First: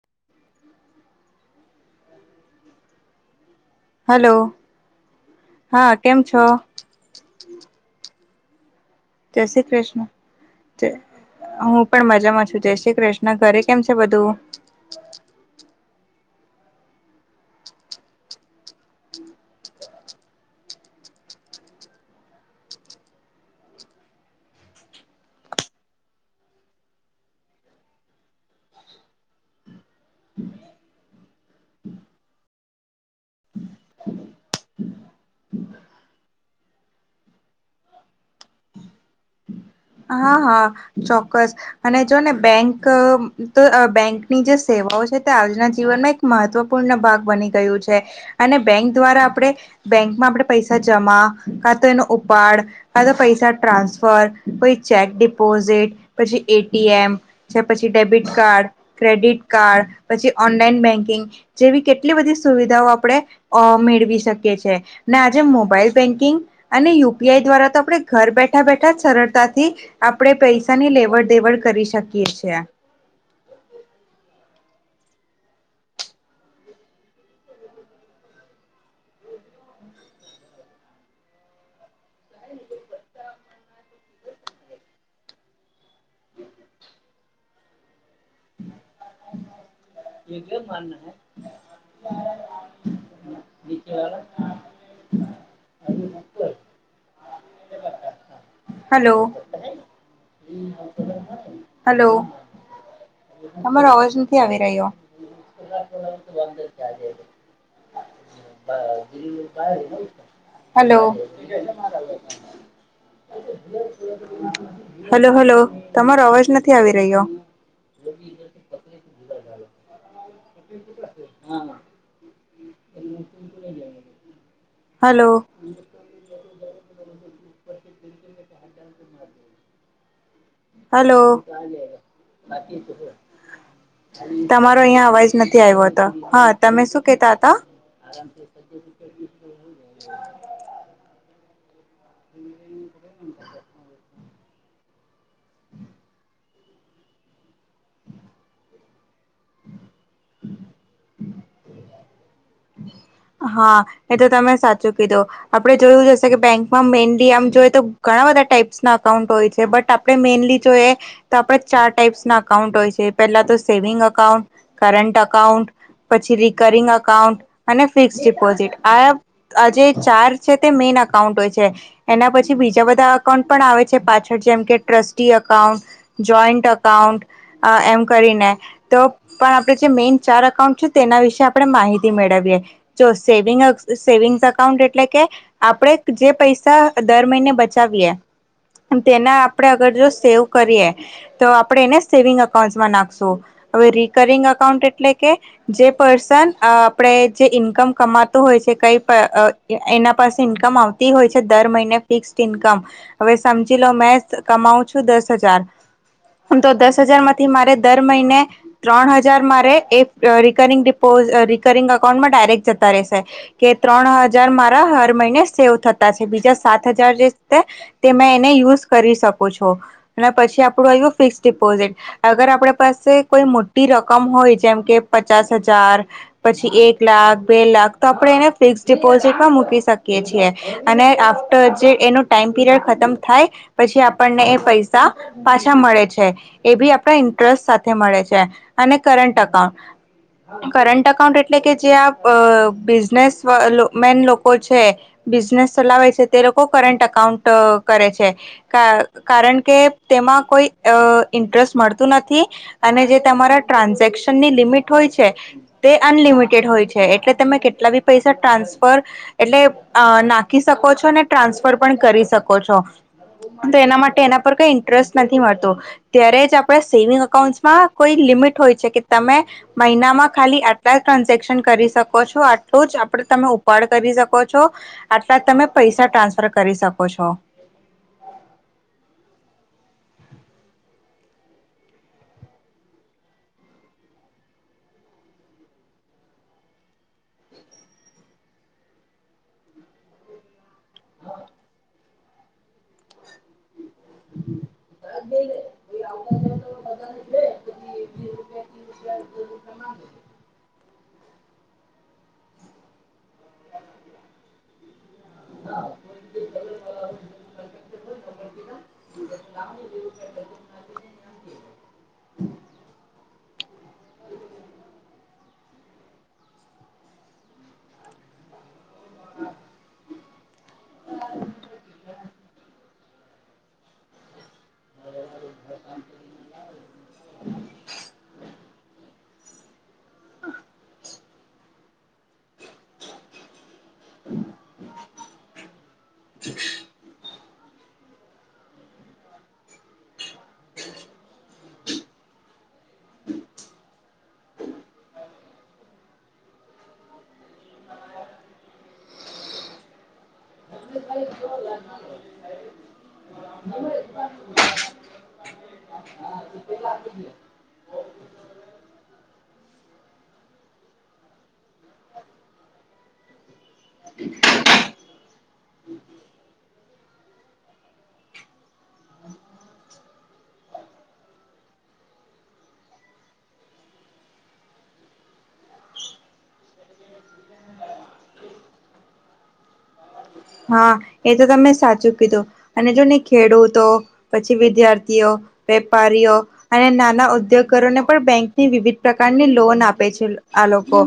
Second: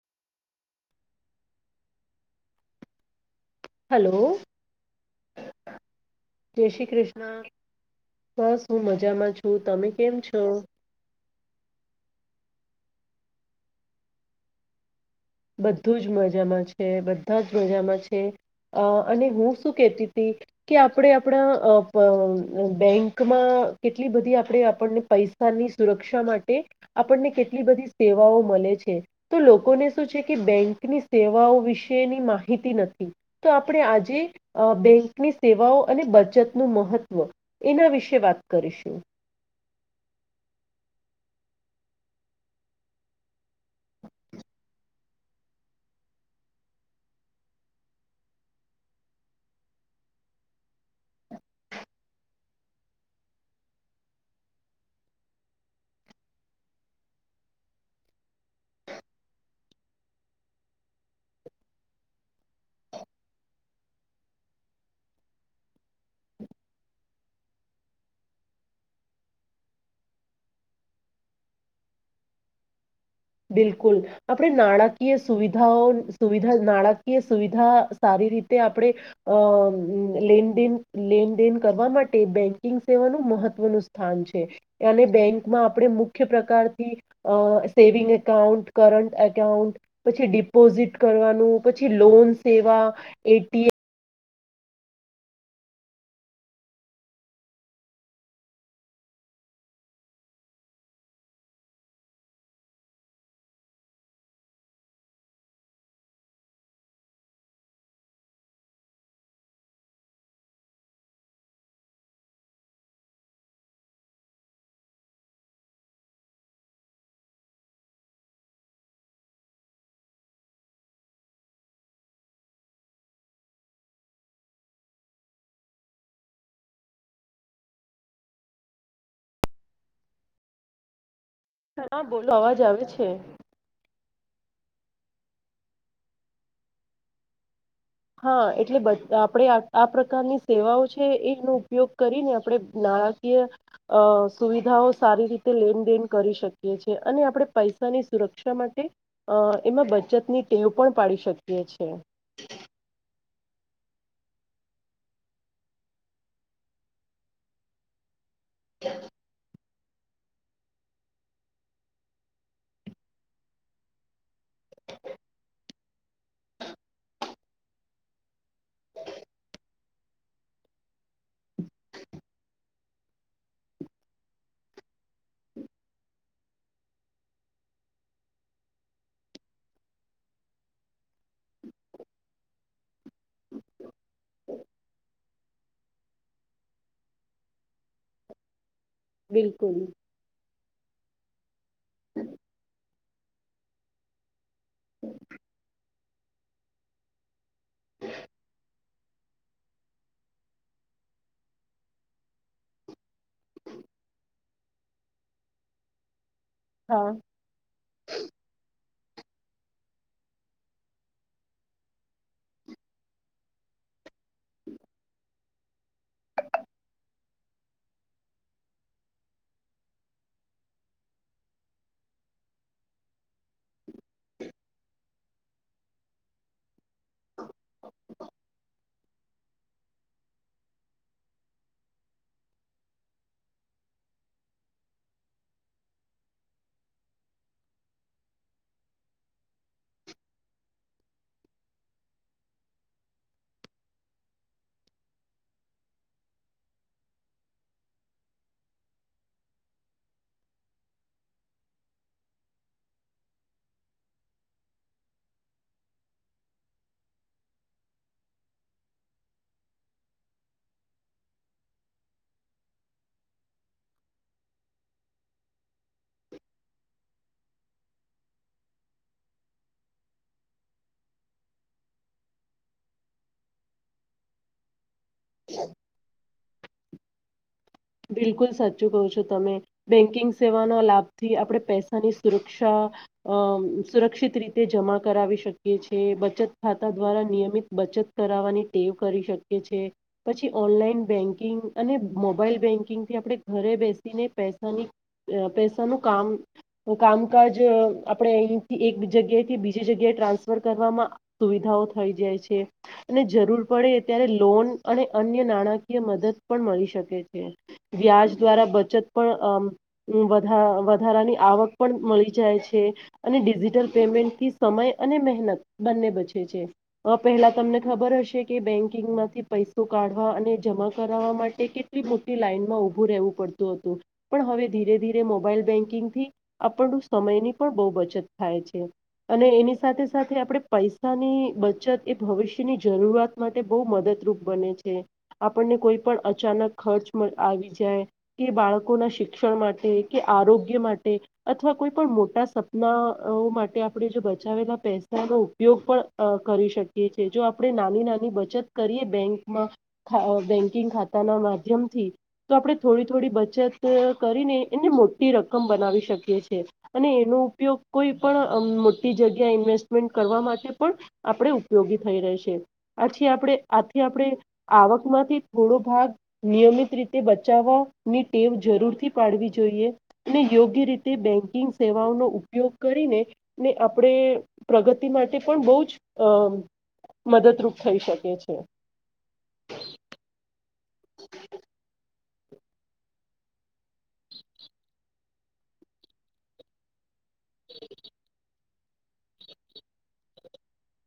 [inaudible] Hello હા કેમ છો જય શ્રી કૃષ્ણ બસ હું મજામાં જય છું શ્રી તમે કૃષ્ણ કેમ છો હું પણ મજામાં છું જય કૃષ્ણ ઘરે કેમ છે બધું બીજુ અને હું શું કેતી કે આપ આપ બેંકમાં કેટલી બધી આપણે આપણને પૈસાની સુરક્ષામાં આપણને કેટલી બધી સેવાઓ મળે છે તો લોકોને બેંકની સેવાઓ વિશેની માહિતી નથી તો આપણે આજે કની સેવાઓ અને બચતનુંું મહત્વ એના વિશે વાત કરીશું હા હા ચોક્કસ અને જો ને બેંક તો બેંકની જે સેવા જ જીવન એક મહત્વપૂર્ ભાગ બની ગયું છે અને બેંક દ્વારા આપ બેંકમાં આપે પૈસા જમા કા તો એનો ઉપાડ કા તો પૈસા ટ્રાન્સફર કો ચેક ડિપોઝિટ પછી એટીએમ છે પછી ડેબિટ કાર્ડ ક્રેડિટ કાર્ડ પછી ઓનલાઈન બેન્કિંગ જેવી કેટલી બધી સુવિધાઓ આપણે અ મેળવી શકીએ છે ને આજે મોબાઈલ બેંકિંગ અને યુપીઆઈ દ્વારા તો આપણે ઘર બેઠા બેઠા જ સરળતા થી આપણેે પૈસાની લેવડ દેવડ કરી શકીએ છેીએ બિલકુલ આપણે નાણાકીય સુવિધાઓ સુવિધ નાણાકીય સુવિધા સારી ર આપે લેનદેન કરવા માટે બેંકિંગ સેવાનું મહત્વનુંું સ્થાન છે અને બેંકમાં આપણે મુખ્ય પ્રકારથી સેવિંગ એકાઉન્ટ કરટ એકાઉન્ટ પછી ડિપોઝિટ કરવાનું પછી લોન સેવા એટીએમ હા હલો હલો તમારો અવાજ નથી આવી રહ્યો હલો હલો હલો તમારો અવાજ નથી આવી રહ્યો [inaudible] હ હલો હલો હ બોલો અવાજ આવે છે તમારો અહીં અવાજ નથી આવ્યો હતો હા તમે શું કેતા હતા હા એટલે બધા આપણે આ પ્રકારની સેવાઓ છે એનો ઉપયોગ કરીને આપડે નાણાકીય અ સુવિધાઓ સારી રીતે લેનદેન કરી શકીએ છે અને આપણે પૈસાની સુરક્ષા માટે એમાં બચતની ટેવ પણ પાડી શકીએ છે હા એ તો તમે સાચું કીધું આપડે જોયું જશે કે બેંકમાં મેનલી આમ જોય તો ઘણા બધા ટાઈપ્સ ના અકાઉન્ટ હોય છે બટ આપ આપણે મેનલી જોઈએ તો આપણેે ચાર ટાઈપ્સ ના અકાઉન્ટ હોય છે પેલા તો સેવિંગ અકાઉન્ટ કરનટ અકાઉન્ટ પછી રકરિંગ અકાઉન્ટ અને ફિક્સ ડિપોઝિટ આ આ જે ચાર છે તે મેઈન અકાઉન્ટ હોય છે એના પછી બીજા બધા અકાઉન્ટ પણ આવે છે પાછળ જેમ કે ટ્રસ્ટી અકાઉન્ટ જોઈન્ટ અકાઉન્ટ અ એમ કરીને તો પણ આપડે જે મેઈન ચાર અકાઉન્ટ છે તેના વિશે આપણે માહિતી મેળવી જો સેવિંગ અકાઉન્ટ એટલે કે આપણે જે પૈસા દર મહિને ને બચાવીએ તેના આપણેે બિલકુલ અગર જો સેવ કરીએ તો આપણે એને સેવિંગ અકાઉન્ટમાં નાખશું હવે રિકરિંગ અકાઉન્ટ એટલે કે જે પર્સન અ આપણે જે ઇન્કમ કમાતું હોય છે કઈપણ અ એના પાસે ઈન્કમ આવતી હોય છે દર મહિને ફિક્સ ઇન્કમ હવે સમજી લો મેં કમાવું છું દસ હજાર [inaudible] આમ તો દસ હા હજારમાંથી મારે દર મહિને ત્રણ હજાર મારે એ અ રિકરિંગ ડીપોઝ અ રિકરિંગ અકાઉન્ટમાં ડાયરેક જતા રેહશે કે ત્રણ હજાર મારા હર મહિને સેવ થતા છે બીજા સાત હજાર તે મે એને યુઝ કરી શકો છો અને પછી આપડું આવ્યું ફિક્સ ડિપોઝિટ અગર આપડે પાસે કોઈ મોટી રકમ હોય જેમ કે પચાસ હજાર પછી એક લાખ બે લાખ તો આપડે એને ફિક્સ ડિપોઝિટમાં મૂકી શકીએ છીએ અને આફ્ટર જે એનો ટાઈમ પીરિયડ ખતમ થાય પ પછી આપણને એ પૈસા પાછા મળે છે એ બી આપણા ઇન્ટરેસ્ટ સાથે મળે છે અ ને કરંટ અકાઉ કંરટ અકાઉન્ટ એટલે કે જે આ અ બિઝનેસમેન લોકો છે બિઝનેસ ચલાવે છે તે લોકો કંરટ અકાઉન્ટ કરે છે કા કારણ કે તેમાં કોઈ અ ઇન્ટરેસ્ટ મળતું નથી અને જે તમારા ટ્રાન્ઝેક્શનની લિમિટ હોય છે તે અનલિમિટ મેટ હોય છે એટલે તમે કેટલા બી પૈસા ટ્રાન્સફર એટલે અ નાખી શકો છો ને ટ્રા ટ્રાન્સફર પણ કરી શકો છો. તો એના માટે એના પર કઈ ઇન્ટરેસ્ટ નથી મળતો ત્યારે જ આપણે સેવિંગ અકાઉન્ટસમાં કોઈ લીમીટ હોય છે કે તમે મહિનામાં ખાલી આટલા ટ્રાન સેક્શન કરી શકો છો આટલું જ આપડે તમે ઉપાડ કરી શકો છો. આટલા તમે પૈસા ટ્રાન્સફર કરી શકો છો. બિલકુલ સાચું કહો છો તમે બેંકિંગ સેવાના લાભથી આપણે પૈસાની સુરક્ષા આ અમ સુરક્ષિત રીતે જમા કરાવી શકીએ છે બચત ખાતા દ્વારા નિયમિત બચત કરવાવાની ટેવ કરી શકીએ છે પછી ઓનલાઈન બેન્કિંગ અને મોબાઈલ બેન્કિંગથી આપણે ઘરે બેસ સીને પૈસાની અ પૈસાનું કામ કામકાજ આપણે અહીથી એક એક જગ્યાથી બીજી જગ્યાએ ટ્રાન્સફર કરવામાં સુવિધાઓ થઈ જાય છે. અને જરૂર પડે ત્યારે લોન અને અન્ય નાણાકીય મદદ પણ મળી શકે. છે વ્યાજ દ્વારા બચત પણ અમ વધા વધારાની આવક પણ મળી જાય. છે અને ડીજીટલ પેમેન્ટથી સમય અને મહેનત બંને બચે છે અ પેહલા તમને ખબર હશે કે બેંકિંગ માંથી પૈસો કાઢ હ અને જમા કરાવા માટે કેટલી મોટી લાઈનમાં ઉભું રહેવું પડતું હતું પણ હવે ધીરે ધીરે મોબાઈલ બેન્કિંગથી આપણું સમયની પણ બહુ બચત થાય છે. અને એની સાથે સાથે આપણે પૈસાની બચત એ ભવિષ્યની જરૂરત માટે બહુ મદદરૂપ બને છે આપણને કોઈપણ અચાનક આવી જાય કે બાળકોના શિક્ષણ માટે કે આરોગ્ય માટે અથવા કોઈ પણ મોટા સપનાઓ માટે આપણે જો બચાવેલા પૈસાનો ઉપયોગ પણ અ કરી શક કીએ છે જો આપણે નાની નાની બચત કરીએ બેંકમાં અ બેંકિંગ ખાતાના માધ્યમથી તો આપણે થોડી થોડી બચત કરીને એને મોટી રકમ બનાવી શકીએ છે. અને એનો ઉપયોગ કોઈ પણ મોટી જગ્યા ઇન્વેસ્ટમેન્ટ કરવા માટે પણ આપણેે ઉપયોગી થઈ રહેશે આથી આપણે આથી આપણે આવકમાંથી થોડો ભાગ નિયમિત રીતે બચાવવા ની ટેવ જરૂરથી પાડવી જોઈએ ને યોગ્ય રીતે બેંક કિંગ સેવાઓનો ઉપયોગ કરીને ને આપણે પ્રગતિ માટે પણ બહુ જ અ મદદરૂપ થઈ શકે છે. હા એ તો તમે સાચું કીધું અને જો ને ખેડૂતો પછી વિદ્યાર્થીઓ વેપારીઓ અને નાના ઉદ્યોગકારો ને પણ બેન્ક વિવિધ પ્રકારની લોન આપે છે આ લોકો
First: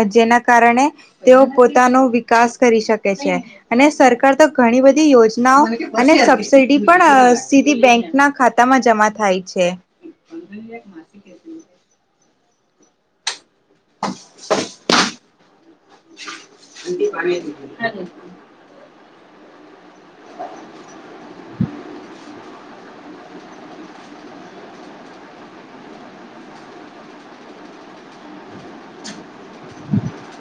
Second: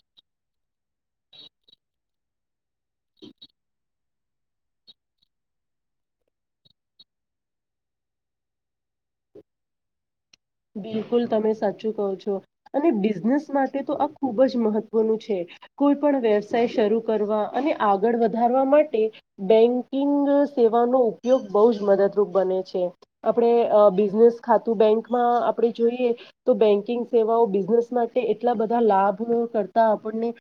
અ જેના કારણે તેઓ પોતાનું વિકાસ કરી શકે છે અને સરકાર તો ઘણી બધી યોજનાઓ અને સબસીિડી પણ સીધી બેંક ના ખાતા માં જમા થાય છે બિલકુલ તમે સાચું કહો છો અને બિઝનેસ માટે આ ખુબ જ મહત્વનું છે કોઈ પણ વ્યવસાય શરૂ કરવા અને આગળ વધારવામાં માટે બેંકિંગ સેવાનો ઉપયોગ બહ જ મદદરૂપ બને છે આપણે બિઝનેસ ખાતું બેંક આપે જોઈએ તો બેંકિંગ સેવાઓ બિઝનેસ માટે એટલા બધા લાભો કરતા આપણને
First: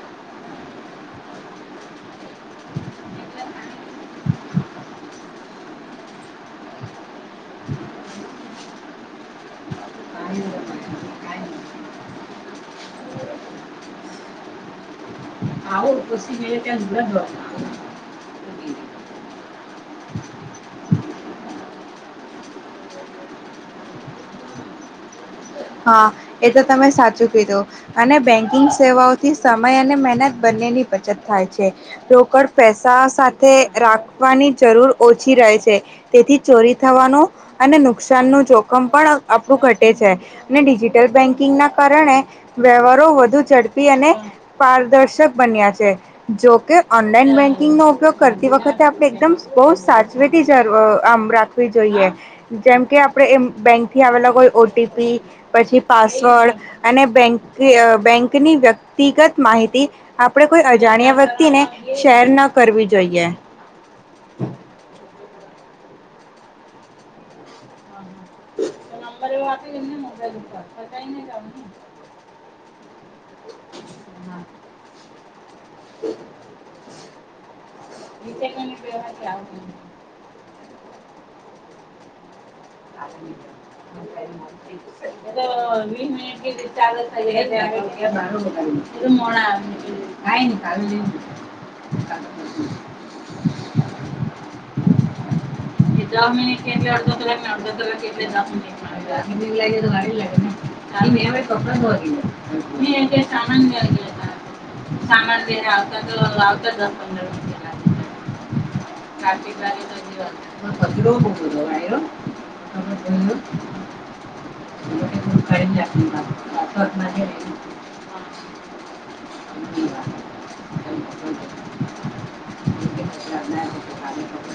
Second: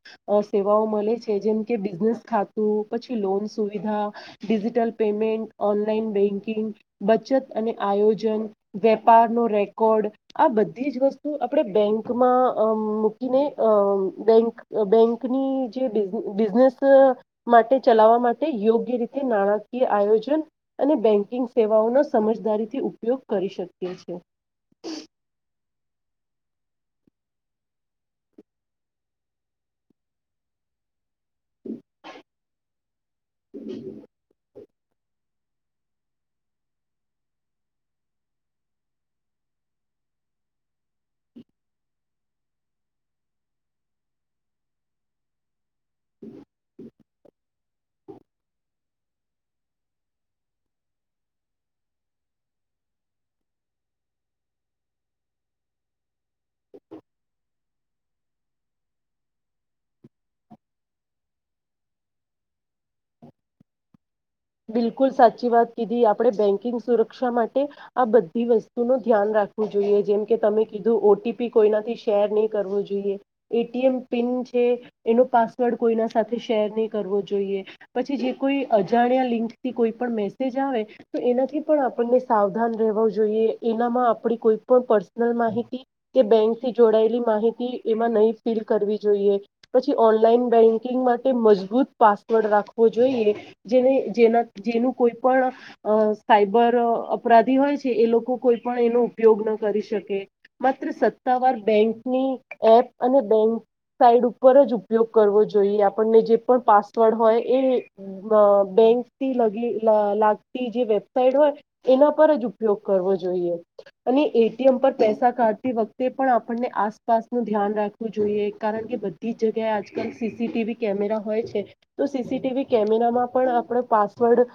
સેવાઓ મળે જે બ ખાતું પછી લોન સુવિધાિિટલ પેમેન્ટ ઓનલાન બચત અને આયોજન વેપારનો રેકોર્ડ આ બધી જ વસ્તુ આપણે બેંકમાં મૂકીને બેક બેંકની જે બિઝનેસ માટે ચલાવવા માટે યોગ્ય રી નાણાકીય આયોજન અને બેન્કિંગ સેવાઓનો સમજદારીથી ઉપયોગ કરી શકીએ છે હા એ તો તમે સાચું કીધું અને બેંકિંગ સેવાઓથી સમય અને મહેનત બંનેની પ થાય છે રોકડ પેસા સાથે રાખવાની જરૂર ઓછી રહે છે તેથી ચોરી થવાનું અને નુકસાન ન જોખમ પણ આપણું ઘટે છે અને ડિજિટલ બેન્કિંગના કારણે વ્યવહારો વધુ ઝડપી અને પારદર્શક બન્યા છે જો કે ઓનલાઈન બેંક બેન્કિંગ નોો ઉપયોગ કરતી વખતે આપણે એકદમ બહુ સાચવીથી જ આમ રાખવી જોઈએ જેમકે આપડે એ બેંક થી આવેલા કોઈ ઓટીપી પછી પાસવર્ડ અને બેંક બેંકની વ્યક્તિગત માહિતી આપણે કોઈ અજાણ્યા વ્યક્તિને શેર ન કરવી જોઈએ બિલકુલ સાચી વાત કીધી આપડે બેંકિંગ સુરક્ષા માટે આ બધી વસ્તુ નું ધ્યાન રાખવું જોઈએ જેમ કે તમે કીધું ઓટીપી કોઈનાથી શેર નહીં કરવો જોઈએ એટીએમ પિન છે એનો પાસવર્ડ કોઈના સાથે શેર નહી કરવો જોઈએ પછી જે કોઈ અજાણ્યા લિંકથી કોઈ પણ મેસેજ આવે તો એનાથી પણ આપણને સાવધાન જોઈએ એનામાં આપ કોઈ પણ પર્સનલ માહિતી કે બેંથી જોડાયેલી નલ જોઈ પછી ઓનલાઈન બેન્કિંગ માટે મજબૂત રાખવો જોઈએ જેને જેના જેનું કોઈ પણ [unintelligible] સાયબર અપરાધી હોય છે, એ લોકો કોઈ પણ એનો ઉપયોગ ન કરી શકે સત્તાવાર બેંકની એપ અને બેંક સાઈટ ઉપર જ ઉપયોગ કરવો જોઈએ. આપને જે પણ પાસવર્ડ હોય એ બેંકથી [inaudible] જે વેબસાઇટ હોય એના પર જ ઉપયોગ કરવો જોઈએ અને એટીએમ પર પૈસા [unintelligible] તી વખતે પણ આપણને આસપાસનું [unintelligible] ધ્યાન રાખવું જોઈએ કારણ કે બધી જ જગ્યાએ આજકાલ સીસી વી કેમેરા હોય છે, તો સીસીટીવી કેમેરામાં પણ આપડ પાસવર્ડ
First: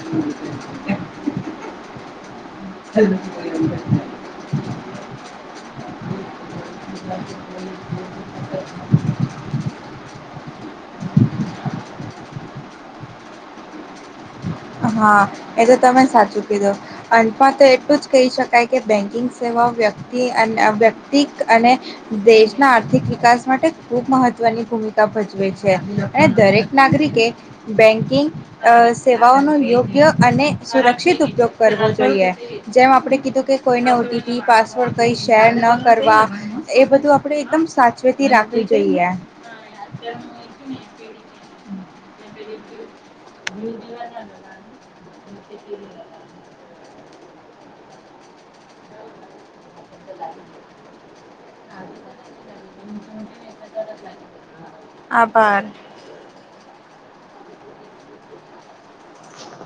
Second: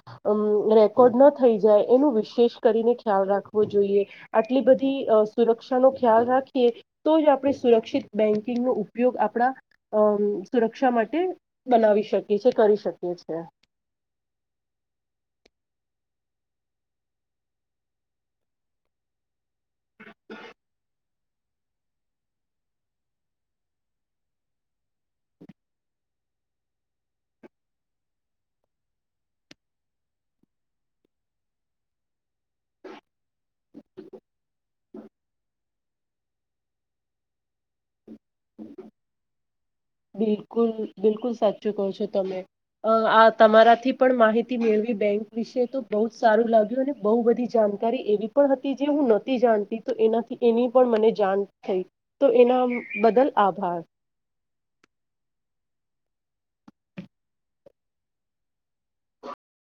ન થઈ જાય એનું વિશેષ કરીને ખ્યાલ રાખવો જોઈએ આટલી બધી સુરક્ષાનો. ખ્યાલ રાખીએ તો જ આપણે સુરક્ષિત બેંકિંગ નો ઉપયોગ આપણા સુરક્ષા. માટે બનાવી શકીએ છે, કરી [unintelligible] હા એ તો તમે સાચું કીધું અમાં તો [unintelligible] જ કહી શકાય કે બેંકિંગ સેવા. [unintelligible] અને દેશના આર્થિક વિકાસ માટે ખૂબ મહત્વની. ની ભૂમિકા ભજવે છે, અને દરેક નાગરિકે બેંકિંગે [inaudible] યોગ્ય અને સુરક્ષિત ઉપયોગ કરવો જોઈએ જેમ આપણે કીધું કે કોઈને [unintelligible] પાસવર્ડ કઈ શેર ન કરવા એ બધું આપડે એકદમ સાચવેતી રાખવું જોઈએ. બિલકુલ બિલકુલ સાચું કહો છો તમે આ તમારાથી પણ માહિતી મેળવી બેંક વિશે તો બહ જ સારું લાગ્યું બહુ બધી જાણકારી એવી પણ હતી જે હું નથીતી જાણતી તો એનાથી એની પણ મને જાણ. થઈ તો એના બદલ આભાર. આભાર.